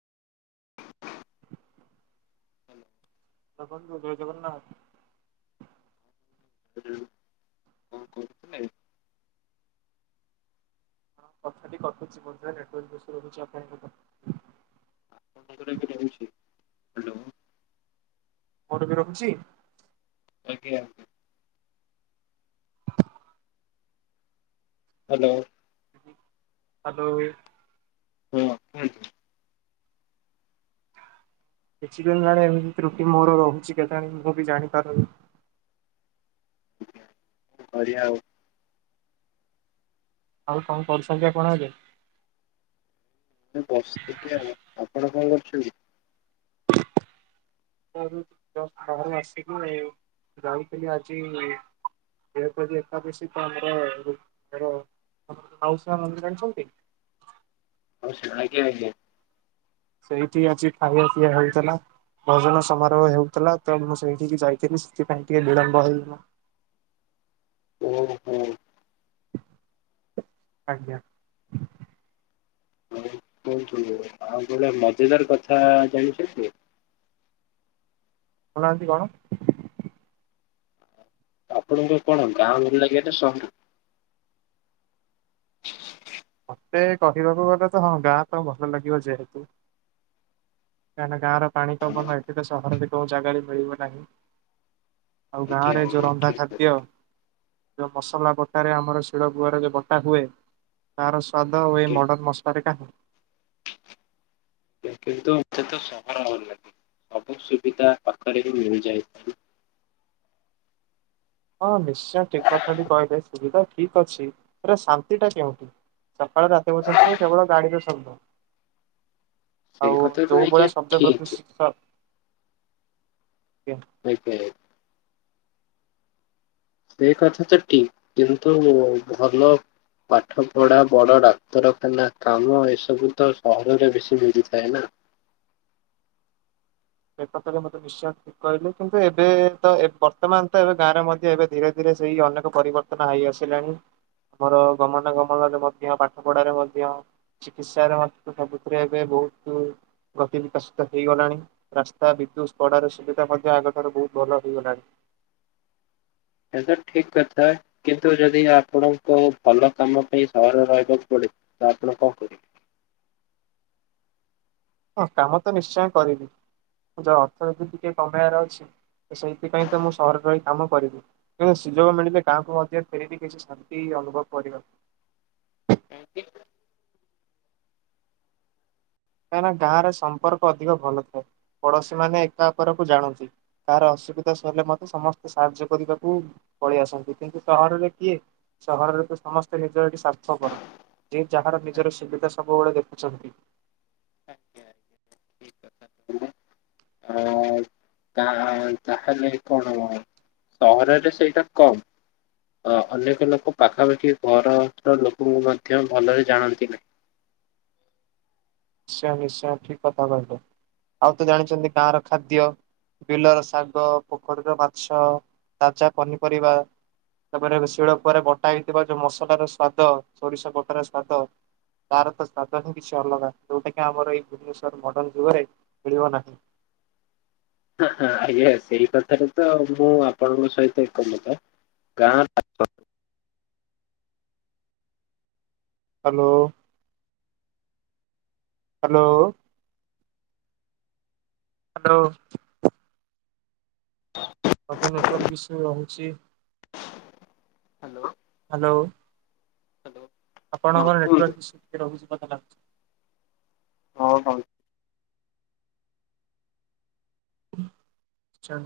Hello ହଁ- ବନ୍ଧୁ ଜୟ ଜଗନ୍ନାଥ୍। ହୁଁ ହଁ ଖାଇବୁ କଥାଟି କଟୁଚି ବୋଧହୁଏ ନେଟୱାର୍କ ଇଶୁ ରହୁଚି ଆପଣଙ୍କର। [inaudible] [unintelligible] ଆଜ୍ଞା। ହାଲୋ। ହାଲୋ। ହଁ ଅ। କିଛି ଦିନି ହେଲାଣି ଏମିତି ତ୍ରୁଟି ମୋର ରହୁଛି କେଜାଣି, ମୁଁ ବି ଜାଣିପାରୁନି। ବଢିଆ ଆଉ। ଆଉ କଣ କରୁଛନ୍ତି ଆପଣ ଏବେ? ବସିଚି ଟିକେ ଆଉ। ଆପଣ କଣ କରୁଛନ୍ତି? ବାହାରୁ, ଜଷ୍ଟ ବାହାରୁ ଆସିଲୁ, ଯାଉଥିଲି ଆଜି- ଯେହେତୁ ଆଜି ଏକାଦଶୀ ତ ଆମର, ଆମର ମାଉସୀ ମା ମନ୍ଦିର ଜାଣିଛନ୍ତି? ଆଜ୍ଞା, ଆଜ୍ଞା। ସେଇଠି ଆଜି ଖାଇବା ପିଇଆ ହେଇଥିଲା। ଭଜନ ସମାରୋହ ହେଉଥିଲା, ତ ମୁଁ ସେଇଠିକି ଯାଇଥିଲି, ସେଥିପାଇଁ ଟିକେ ବିଳମ୍ବ ହେଇଗଲା। ଓ ହୋ। ଆଜ୍ଞା। ହଉ କୁହନ୍ତୁ, ଆଉ ଗୋଟେ ମଜେଦାର କଥା ଜାଣିଛନ୍ତି? କହୁନାହାନ୍ତି କଣ? ଆପଣଙ୍କୁ କଣ ଗାଁ ଭଲ ଲାଗେ ନା ସହର? [unintelligible] ମତେ କହିବାକୁ ଗଲେ ତ ହଁ, ଗାଁ ତ ଭଲ ଲାଗିବ ଯେହେତୁ କାହିଁକି ନା, ଗାଁର ପାଣି ହଁ, ପବନ ଏଠି ତ ସହର ବି କୋଉ ଜାଗାରେ ମିଳିବ ନାହିଁ। ଆଉ ଆଜ୍ଞା ଗାଁ ରେ ଯୋଉ ଆଜ୍ଞା ରନ୍ଧା ଠିକ ଅଛି ଖାଦ୍ୟ ଯେଉଁ ମସଲା ବଟାରେ, ଆମର ଶିଳପୁଅର ଯେଉ ବଟା ହୁଏ ତାର ସ୍ୱାଦ ଆଉ ଏଇ ମଡ଼ନ ମସଲାରେ କାହିଁ? କିନ୍ତୁ ମତେ ତ ସହର ଭଲ ଲାଗେ, ସବୁ ସୁବିଧା ପାଖରେ ହିଁ ମିଳିଯାଇଥାଏ। ହଁ ନିଶ୍ଚୟ ଠିକ କଥାଟି କହିଲେ, ସୁବିଧା ଠିକ ଅଛି, ଶାନ୍ତି ଟା କେଉଁଠି? ସକାଳେ ରାତି ପର୍ଯ୍ୟନ୍ତ କେବଳ ଗାଡିର ଶଦ୍ଦ। ସେଇ ଆଉ କଥା ତ ଯୋଉ ଆଜ୍ଞା ଭଳିଆ ଶବ୍ଦ ଠିକ ପ୍ରଦୂଶିତ- ଆଜ୍ଞା। ପେ ପେ। ସେଇ କଥା ତ ଠିକ, କିନ୍ତୁ ଭଲ- ପାଠ ପଢା, ବଡ ଡାକ୍ତରଖାନା କାମ, ଏସବୁ ତ ସହରରେ ବେଶି ମିଳିଥାଏ ନା। ଏ ପତରୁ ମତେ ନିଶଚୟ କହିଲୁ କିନ୍ତୁ ଏବେ ତ, ବର୍ତ୍ତମାନ ତ ଏବେ ଗାଁରେ ମଧ୍ୟ ଏବେ ଧୀରେ ଧୀରେ ସେଇ ଅନେକ ପରିବର୍ତ୍ତନ ତ ହେଇ ଆସିଲାଣି, ଆମର ଗମନାଗମନରେ ମଧ୍ୟ, ପାଠ ପଢାରେ ମଧ୍ୟ। ଚିକିତ୍ସାରେ, ହ ସବୁଥିରେ ଏବେ ବହୁତ ଗତି ବିକଶିତ ହେଇଗଲାଣି। ରାସ୍ତା, ବିଦ୍ୟୁତ୍, କଡାର ସୁବିଧା ମଧ୍ୟ ଆଗଠାରୁ ବହୁତ ଭଲ ହେଇଗଲାଣି। ଏ ତ ଠିକ କଥା, କିନ୍ତୁ ଯଦି ଆପଣଙ୍କ ଭଲ କାମ ପାଇଁ ସହର ରହିବାକୁ ପଡେ ତ ଆପଣ କଣ କରିବେ? ହଁ କାମ ତ ନିଶ୍ଚୟ କରିବି, ଯୋଉ ଅର୍ଥନୀତି ଟିକେ କମେଇବାର ଅଛି। ସେଇଥିପାଇଁ ତ ମୁଁ ସହରରେ ରହି କାମ କରିବି। କିନ୍ତୁ ସୁଯୋଗ ମିଳିଲେ କାହାକୁ ମଧ୍ୟ ଫେରିକି କିଛି ଶାନ୍ତି ଅନୁଭବ କରିବ। କାହିଁକି? କାହିଁକିନା ଗାଁରେ ସମ୍ପର୍କ ଅଧିକ ଭଲ ଥାଏ, ପଡୋଶୀ ମାନେ ଏକା ଉପରକୁ ଜାଣନ୍ତି। କାହାର ଅସୁବିଧା ସରିଲେ ମତେ, ସମସ୍ତେ ସାହାଯ୍ୟ କରିବାକୁ ପଳେଇ ଆସନ୍ତି, କିନ୍ତୁ ସହରରେ କିଏ ସହରରେ ତ ସମସ୍ତେ ନିଜ ଏଠି ସ୍ୱାର୍ଥ ପର। ଯିଏ ଯାହାର ନିଜର ସୁବିଧା ସବୁବେଳେ ଦେଖୁଛନ୍ତି। ଆଜ୍ଞା, ଆଜ୍ଞା। ଆଁ ତା, ତାହେଲେ କଣ, ସହରରେ ସେଇଟା କମ୍। ଅ ଅନେକ ଲୋକ ପାଖାପାଖି ଘରର ଲୋକଙ୍କୁ ମଧ୍ୟ ଭଲରେ ଜାଣନ୍ତି ନାହିଁ। ନିଶ୍ଚୟ ନିଶ୍ଚୟ ଠିକ କଥା କହିଲେ ଆଉ ତ ଜାଣିଛନ୍ତି ଗାଁର ଖାଦ୍ୟ। ବିଲର ଶାଗ ପୋଖରୀର ମାଛ ତାଜା ପନିପରିବା। ତାପରେ ଶିଳ କୁଆରେ ବଟା ହେଇଥିବା ଯୋଉ ମସଲାର ସ୍ଵାଦ ସୋରିଷ ବଟାର ସ୍ଵାଦ। ତାର ତ ସୁଆଦ ହିଁ କିଛି ଅଲଗା ଯୋଉଟା କିି ଆମର ଏଇ ଭୁବନେଶ୍ଵର ମଡନ ଯୁଗରେ ମିଳିବ ନାହିଁ। ଏହଁ ଏହଁ ଆଜ୍ଞା ସେଇ କଥାରେ ତ ମୁଁ ଆପଣଙ୍କ ସହିତ ଏକମତ। ଗାଁ [unintelligible] ହାଲୋ। ହାଲୋ। ହାଲୋ। ହ ଅଧେ ନେଟୱାର୍କ ଇଶୁ ରହୁଚି। ହାଲୋ। ହାଲୋ। ହାଲୋ। ଆପଣଙ୍କର ନେଟୱାର୍କ ଇଶୁ ଟିକିଏ ରହୁଛି ମତେ ଲାଗୁଚି। ହଁ ହଉ ହୁଁ